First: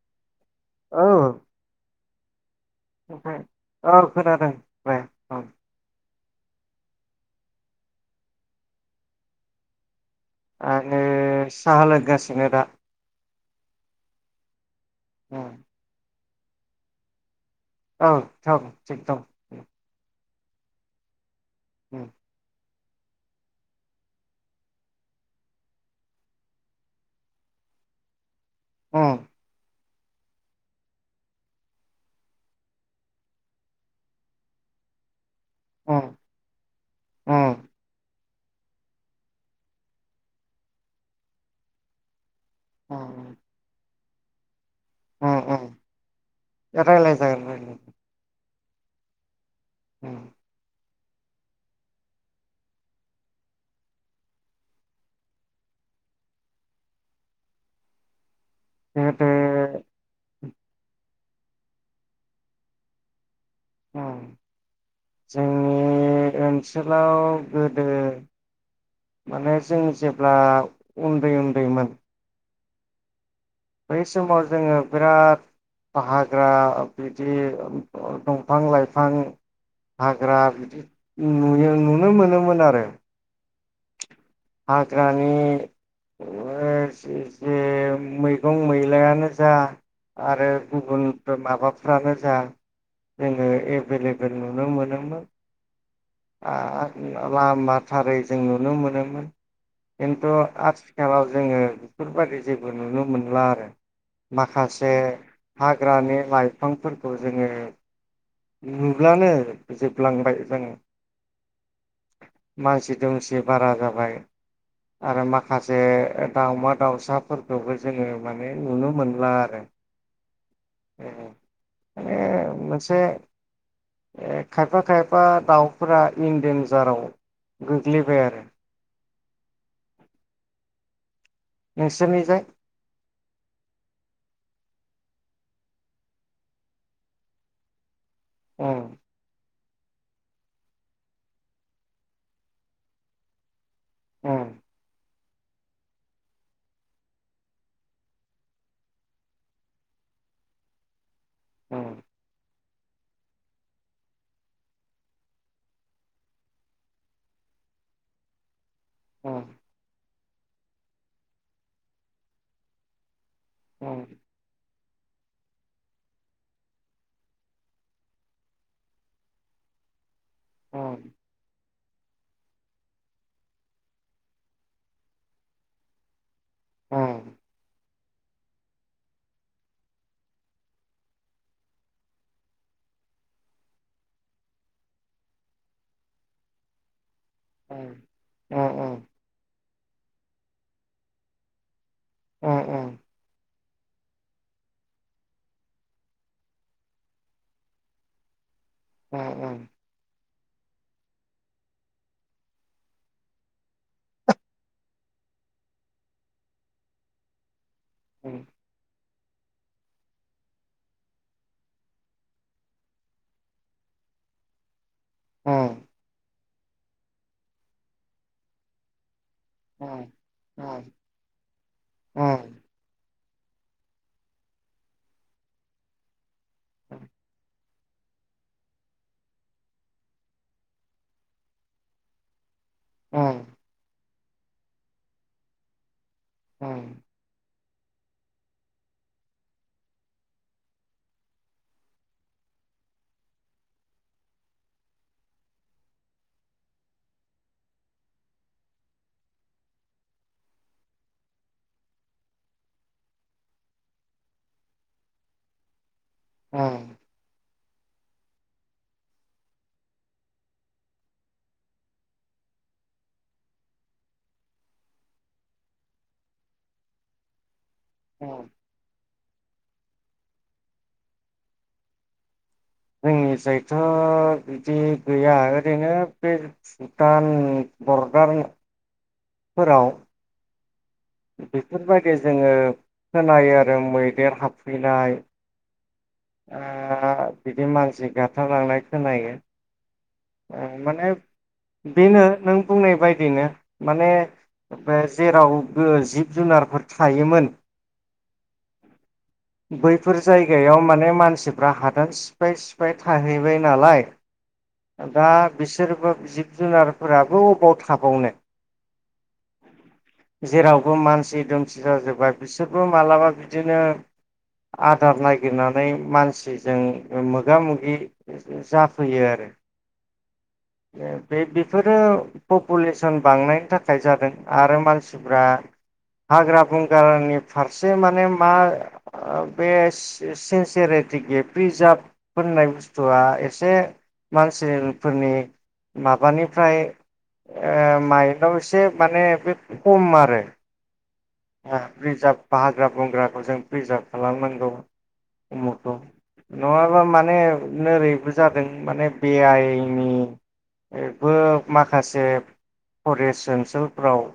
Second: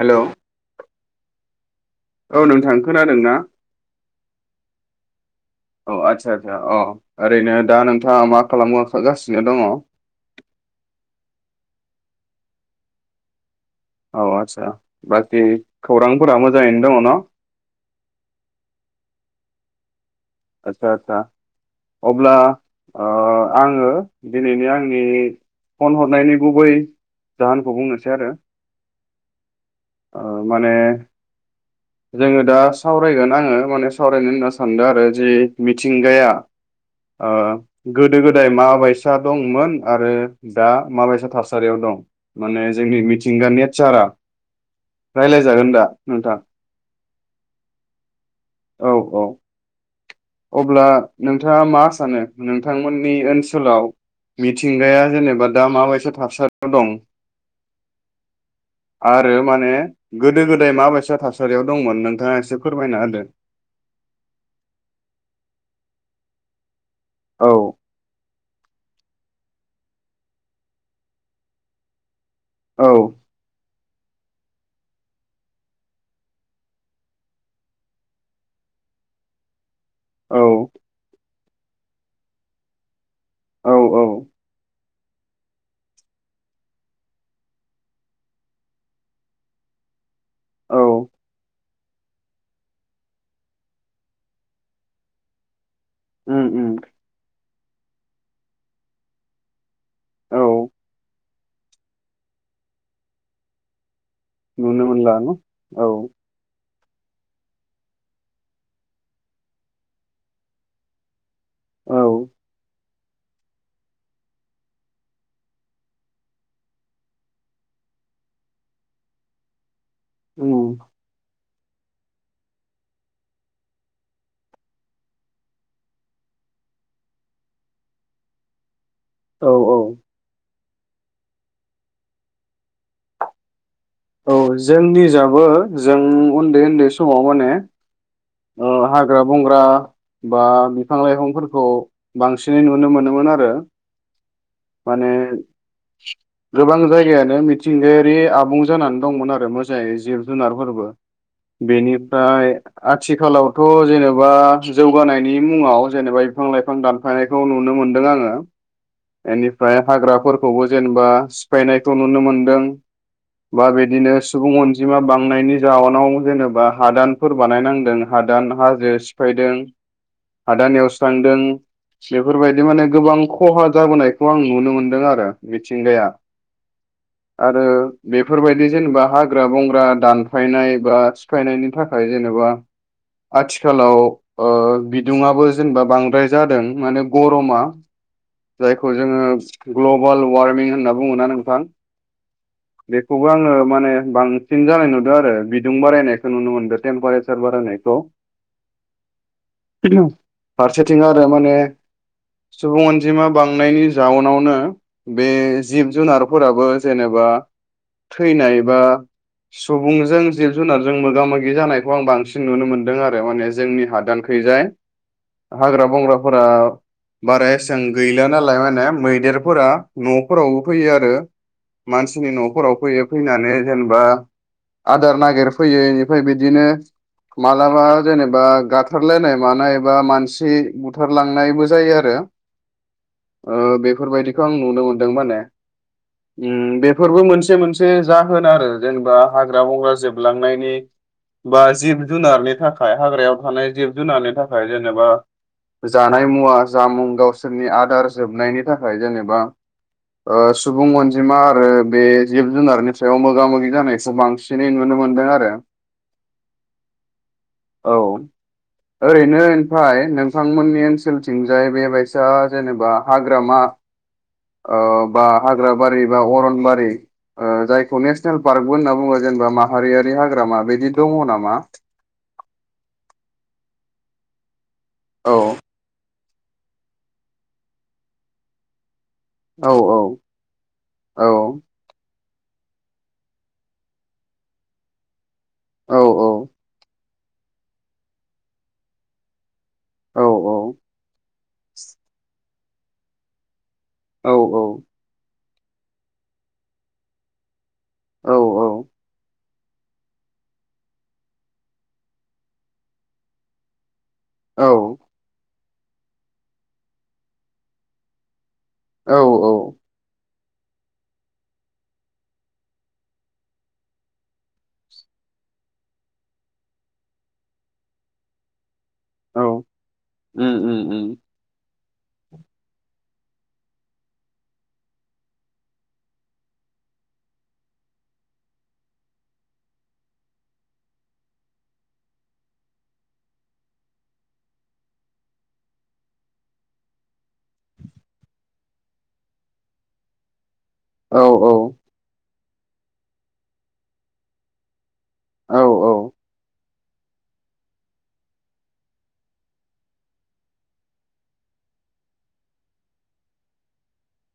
Hello औ औ नों ओमफ्राय औ खोनादों दे औ आ अ ओरैनो दा नोंथाङा मा खालामागासिनो दङ? आंओ साहा लगासिनो दा। औ आदसा औ बाखि खौरां? फोर मोजाङैनो दङ ना? औ थ थिग दं। आतसा आतसा उम अब्ला ओ आङो दिनैनि आंनि फन हरनायनि गुबै जाहोनखौ बुंनोसै आरो अ ओ माने जोङो दा सावरायगोन आङो माने सावरायनो होनना सानदों आरो जि उम मिथिंगाया ओ उम गोदो गोदाय दांत माबायसा दंमोन आरो दा माबायसा थासारियाव दं? माने जोंनि उम मिथिंगा नेचारा उम रायलाय जागोन उम दा नोंथां? रायलाय जागोन रायलाय औ औ [inaudible] अब्ला नोंथाङा मा सानो? नोंथांमोननि ओनसोलाव मिथिंगाया जेनेबा दा माबायसा थासारियाव दं? गोदो आरो माने गो गोदो गोदाय माबायसा थासारियाव दंमोन नोंथाङा एसे फोरमायना होदो। अ जोंनि ओनसो सोलाव औ गोदो माने जों जेब्ला उन्दै उन्दैमोन औ बै समाव जोङो बिराद बा हाग्रा बिदि दंफां लाइफां औ हाग्रा नुयो नुनो मोनोमोन आरो औ औ हाग्रानि ओ जे मैगं मैलायानो जा आरो औ गुबुन माबाफ्रानो जा जोङो एभेलेबेल नुनो मोनोमोन। उम आ उम लामाथारै जों नुनो मोनोमोन खिन्थु औ आथिखालाव जोङो बेफोरबायदि जेबो नुनो मोनला आरो नुनो माखासे मोनला न औ हाग्रानि लाइफ बिफांफोरखौ जोङो नुब्लानो जोबलांबाय जों औ मानसि दोंसे बारा जाबाय आरो माखासे दावमा दाउसाफोरखौबो जोङो माने नुनो मोनला आरो उम उम माने मोनसे खायफा खायफा दाउफोरा इन डेनजाराव गोग्लैबाय आरो औ औ नोंसोरनि जाय औ जोंनि जाबो जों उन्दै उन्दै समाव माने ओ उम हाग्रा बंग्रा बा बिफां लाइफांफोरखौ बांसिनै नुनो मोनोमोन आरो। अ माने गोबां जायगायानो मिथिंगायारि आबुं जानानै दंमोन आरो मोजाङै जिब जुनारफोरबो उम बेनिफ्राय आथिखालावथ' जेनेबा जौगानायनि मुङाव जेनेबा बिफां लाइफां दानफानायखौ नुनो मोनदों आङो उम एनिफ्राय हाग्राफोर खौबो जेनेबा सिफायनायखौ नुनो मोनदों बा बिदिनो सुबुं अन जिमा बांनायनि जाउनाव जेनेबा हादानफोर बानायनांदों हादान हाजो सिफायदों। हादान उम एवस्रांदों बेफोरबायदि माने गोबां खहा जाबोनाय खौ आं नुनो मोनदों आरो मिथिंगाया। उम आरो बेफोरबायदि जेनेबा हाग्रा बंग्रा दानफायनाय बा सिफायनायनि थाखाय जेनेबा आथिखालाव अ बिदुुंआबो जेनेबा बांद्राय जादों माने गरमा उम उम जाय खौ जोङो ग्लबाल वार्मिं होनना बुङोना नोंथां? उम उम बेखौबो आङो माने बांसिन जानाय नुदों आरो बिदुं बारायनायखौ नुनो मोनदों टेम्पारेसार बारायनायखौ उम उम फारसेथिं आरो माने सुबुं अनजिमा बां थांनायनि जाउनावनो बे जिब जुनारफोराबो जेनेबा उम थैनाय बा सुबुंजों जिब जुनारजों मोगा मोगि जानायखौ आं बांसिन नुनो मोनदों आरो माने जों उम हाग्रा बंग्रा फोर बा बाराएसां गै दानालाना मैदेर फोरा नफोरावबो फैयो आरो मानसिनि नफोराव फैयो फैनानै जेनेबा आदार नागिर फैयो बेनिफ्राय बि दिनो माल माब्लाबा जेनेबा गाथारलायनाय मानाय बा मानसि बुथारलांनायबो जायो आरो ओ बेफोरबायदि खौ आं नुनो मोनदों माने ओम उम बेफोरबो मोनसे मोनसे से जाहोन आरो जेनेबा हाग्रा बंग्रा जोबलांनायनि बा जिब जुनारनि थाखाय हाग्रायाव थानाय जिब जुनारनि थाखाय जेनेबा जानाय मुवा जामुं गावसोरनि आ दार जोबनायनि थाखाय जेनेबा ओ सुबुं अनजिमा आरो बे जिब जुनारनि सायाव मोगा मोगि जानायखौ बांसिनै नुनो मोनदों आरो उम औ ओरैनो ओमफ्राय नोंथांमोननि ओनसोलथिंजाय बेबायइसा जेनेबा हाग्रामा आ बा हाग्रा बारि बा अरनबारि जाय खौ उम नेसनेल पारकबो होनना बुङो जेनेबा माहारियारि हाग्रामा बिदि दङ नामा? जोंनि जायथ बिदि औ गैया ओरैनो बुटान बरदार औ औ औ बेफोर बायदि जोङो खोनायो आरो मैदेर हाबफैनाय। औ आ बिदि मानसि गाथारलांनाय खोनायो। औ माने बेनो नों बुंनाय बायदियैनो। माने औ जेराव। जिब जुनारफोर थायोमोन। औ औ बैफोर जायगायाव माने मानसिफ्रा हादान सिफाय सिफाय थाहैबाय नालाय। दा बिसोरबो जिब जुनारफोराबो अबाव थाबावनो? औ औ जेरावबो मानसि दुमसि जाजोबबाय बिसोरबो मालाबा बिदिनो आदार नागिरनानै मानसिजों मोगा मोगि जाफैयो। आरो औ उम उम। बे बेफोरो पपुलेसन बांनायनि थाखाय जादों आरो मानसिफ्रा हाग्रा बंग्रानि फारसे माने मा बे सिनसिरिटि गि-प्रिजार्भ होननाय बुस्थुआ एसे मानसिफोरनि माबानिफ्राय ओ माइन्डआव एसे माने बे खम आरो। औ रिजार्भ हाग्रा बंग्राखौ जों प्रिजार्भ खालामनांगौ। औ [unintelligible] नङाब्ला माने नोरैबो जादों माने बे आइनि माखासे फरेस्ट ओनसोलफ्राव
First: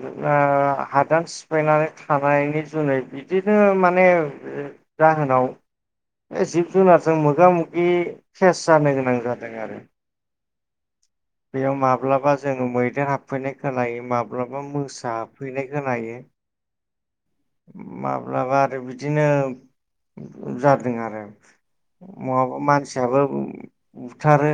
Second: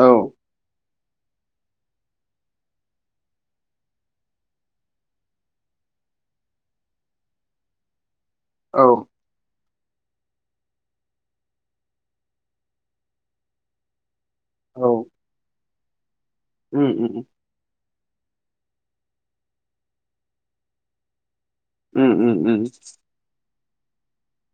औ हादान सिफायनानै थानायनि जुनै बिदिनो माने जाहोनाव जिब जुनारजों मोगि मोगि केेस जानो औ गोनां जादों आरो। बेयाव माब्लाबा जोङो मैदेर हाबफैनाय खोनायो माब्ला माब्लाबा औ मोसा हाबफैनाय खोनायो। उम उम। माब्लाबा आरो बिदिनो जादों आरो। उम उम माबा उम मानसियाबो बुथारो।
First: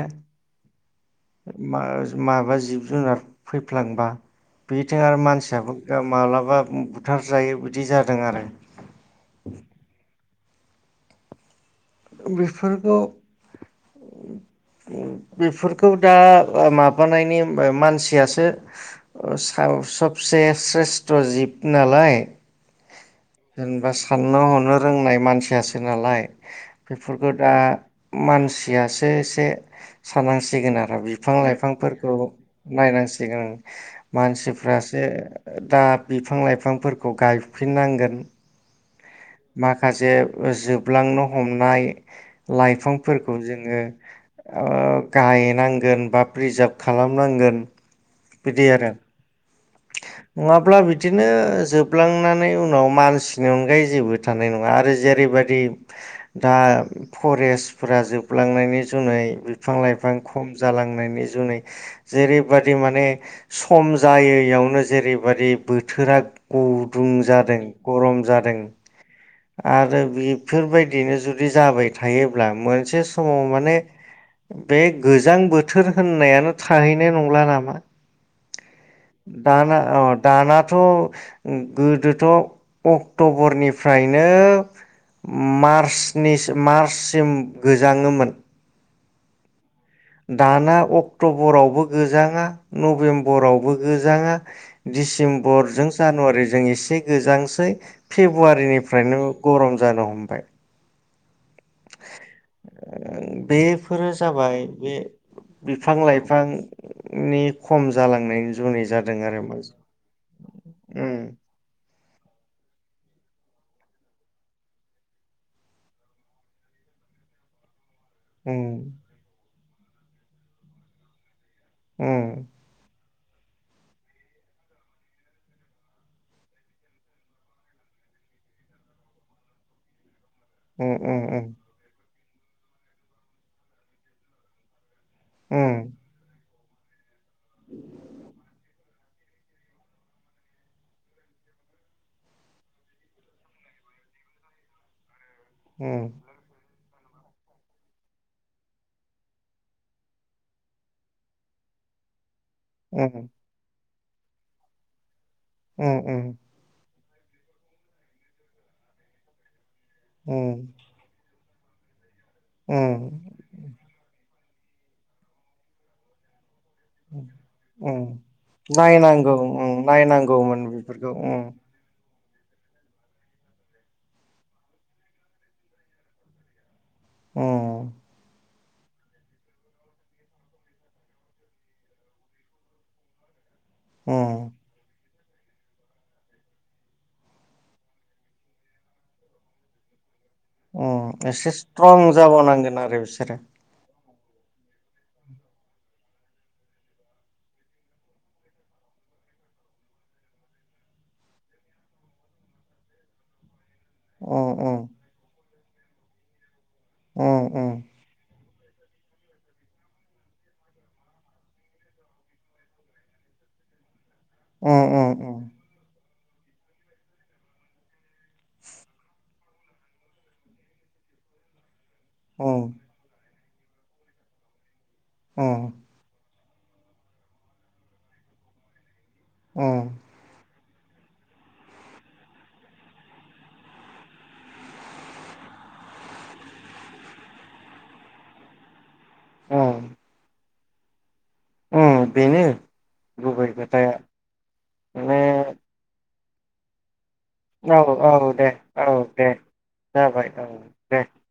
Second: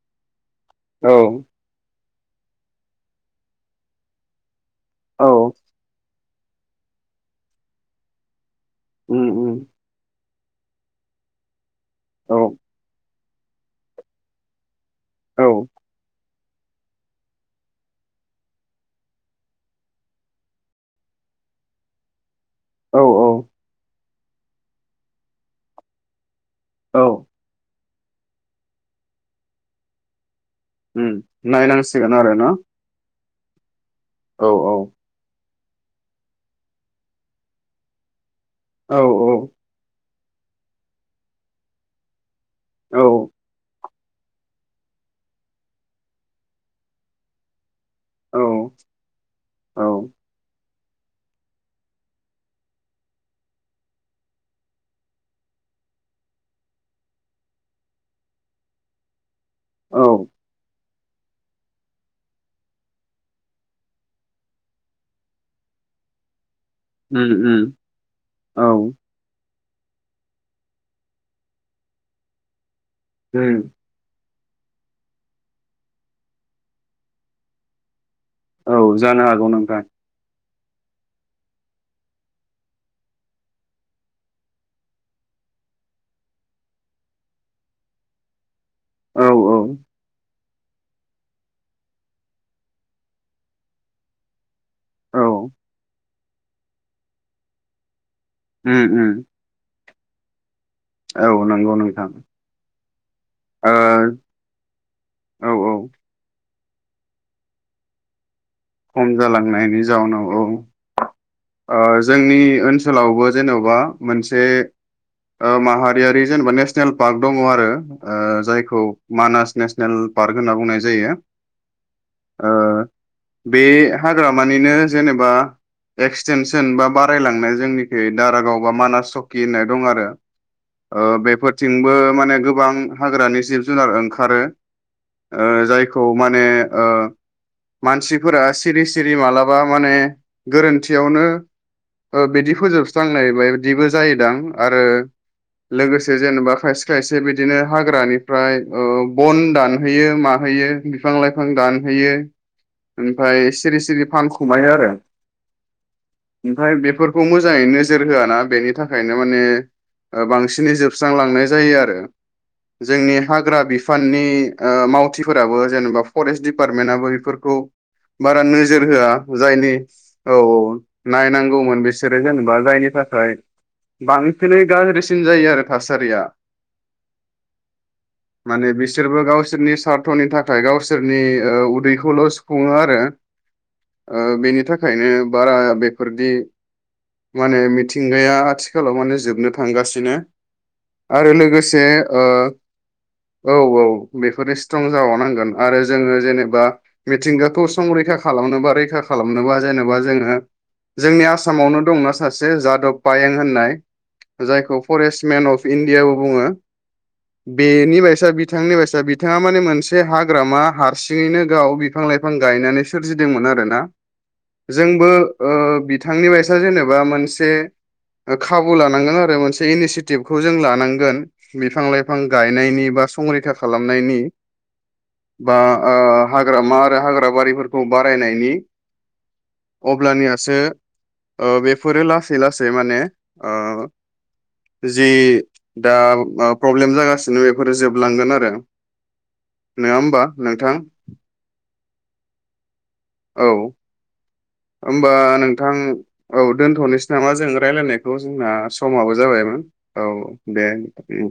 औ [unintelligible] माबा जिब जुनार फैफ्लांबा [unintelligible] औ मानसियाबो माब्ला माबा बुथार जायो बिदि जादों आरो। उम उम औ बेफोरखौ। [inaudible] बेफोरखौ दा माबानायनि मानसियासो सायाव सबसे स्रेस्थ' जिब नालाय। औ जेनबा सा साननो हनो रोंनाय मानसियासो नालाय औ बेफोरखौ दा मानसियासो एसे सान्नांसि सिगोन आरो उम बिफां नायनांसिगोन लाइफांफोरखौ आरो ना नायनांसि सिगोन। औ औ मानसिफ्रासो दा बिफां लाइफांफोरखौ गायफिननांगोन। औ औ माखासे जोबलांनो हमनाय औ लाइफांफोरखौ जोङो ओ गायनांगोन बा प्रिजार्भ खालामनांगोन। औ बिदि आरो। औ नङा ब्ला बिदिनो जोबलांनानै उनाव मानसिनि अनगायै जेबो थानाय नङा आरो जेरैबायदि दा फरेस्टफोरा जोबलांनायनि जुनै बिफां औ लाइफां खम जालांनाय नि जुनै जेरैबायदि माने सम जायै बेयावनो जेरैबायदि बोथोरा गुदुं उम जादों उम गरम जादों औ आरो बेफोरबायदिनो जुदि जाबाय थायोब्ला मो से समाव उम माने बे गोजां बोथोर होननायानो थाहैनाय नंला नामा? औ जानो हागौ दाना नोंथां अ' दाना थ' गोदोथ' अक्ट'बरनिफ्रायनो मार्चनि मार्चसिम गोजाङोमोन। औ औ। दाना अक्ट'बरावबो गोजाङा नभेम्बरावबो गोजाङा औ डिसेम्बरजों जानुवारि जों एसे गोजांसै। उम फेब्रुवारिनिफ्रायनो उम गरम जानो हमबाय। औ नंगौ नोंथां ओ ओ बेफोरो जाबाय बे औ औ बिफां लाइफां खम जालांनायनि जुनै खम जादों आरो मा जालांनायनि जाउनाव औ उम ओ जोंनि ओनसोलावबो जेन'बा मोनसे ओ माहारियारि जेनेबा नेसनेल पार्क दङ आरो। ओ उम जायखौ मानास नेस नेल पार्क होनना बुंनाय जायो। ओम ओ बे हाग्रामानिनो जेनेबा एक्सटेनसन बा बारायलांनाय जोंनिखै दारागाव बा मानास चकि होननाय दं आरो। उम ओ उम बेफोरथिंबो माने गोबां हाग्रानि जिब जुनार ओंखारो। ओ उम जायखौ माने ओ मानसिफोरा सिरि सिरि मालाबा माने गोरोन थियावनो ओ बिदि फोजोबस्रांनाय बायदिबो जायोदां आरो उम लोगोसे जेनेबा खायसे खायसे बिदिनो हाग्रानिफ्राय ओ बन दानहैयो माहोयो बिफां-लाइफां दानहैयो। उम ओमफ्राय सिरि सिरि फानखुमायो आरो। उम उम ओमफ्राय बेफोर खौ मोजाङै नोजोर होआ ना बेनि थाखायनो माने ओ उम बांसिनै जोबस्रांलांनाय जायो आरो। जोंनि उम हाग्रा बिफाननि ओ मावथिफोराबो जेनेबा फरेस्ट दि पारटमेन्टआबो बेफोरखौ उम बारा नोजोर होआ नायनांगौ जायनि उम औ औ नायनांगौमोन औ बेफोरखौ उम नायनांगौमोन बेस सोरो जेनेबा जायनि थाखाय बांसिनै गाज्रिसिन जायो आरो थासारिया। ओम माने बिसोरबो गावसोरनि सार्थनि थाखाय गावसोरनि ओ उदैखौल' सुफुङो आरो। ओ उम बेनि थाखायनो बारा बेफोरदि माने मिथिंगाया आथिखालाव माने जोबनो थांगासिनो। ओम आरो एसे लोगोसे स्ट्रं ओ जाबावनांगोन आरो बिसोरो। औ औ बेफोरो स्ट्रं जाबावनांगोन आरो जोङो जेनेबा मिथिंगाखौ संरैखा खालामनोबा रैखा खालामनोबा जेनेबा जोङो। जोंनि आसामावनो दंना सासे जादब पायें होननाय उम जायखौ उम फरेस्टमेन अफ इण्डियाबो बुङो। उम बेनि बाइसा बि बिथांनि बायसा बिथाङा माने मोनसे हाग्रामा हारसिङैनो गाव बिफां लाइफां गायनानै सोरजिदोंमोन आरो ना अ अ ओ बिथांनि बायसा जेनेबा मोनसे ओ खाबु लानांगोन आरो मोनसे इनिसिटिभखौ जों लानांगोनां बिफां लाइफां फां उम गायनायनि बा संरैखा खा खालामनायनि उम बा ओ हाग्रामा आरो हाग्राबारिफोरखौ बारायनायनि उम अब्लानिया जोङो ओ बेफोरो लासै लासै माने ओ जि दा मा प्रब्लेम जागासिनो बेफोरो जोबलांगोन आरो नोङा होमबा नोंथां अ बेनो औ गुबै खोथाया होमबा माने नोंथां औ दोन्थ'नोसै नामा जों औ रायजलायनायखौ औ दे जोंना औ समाबो दे जाबायमोन औ दे उम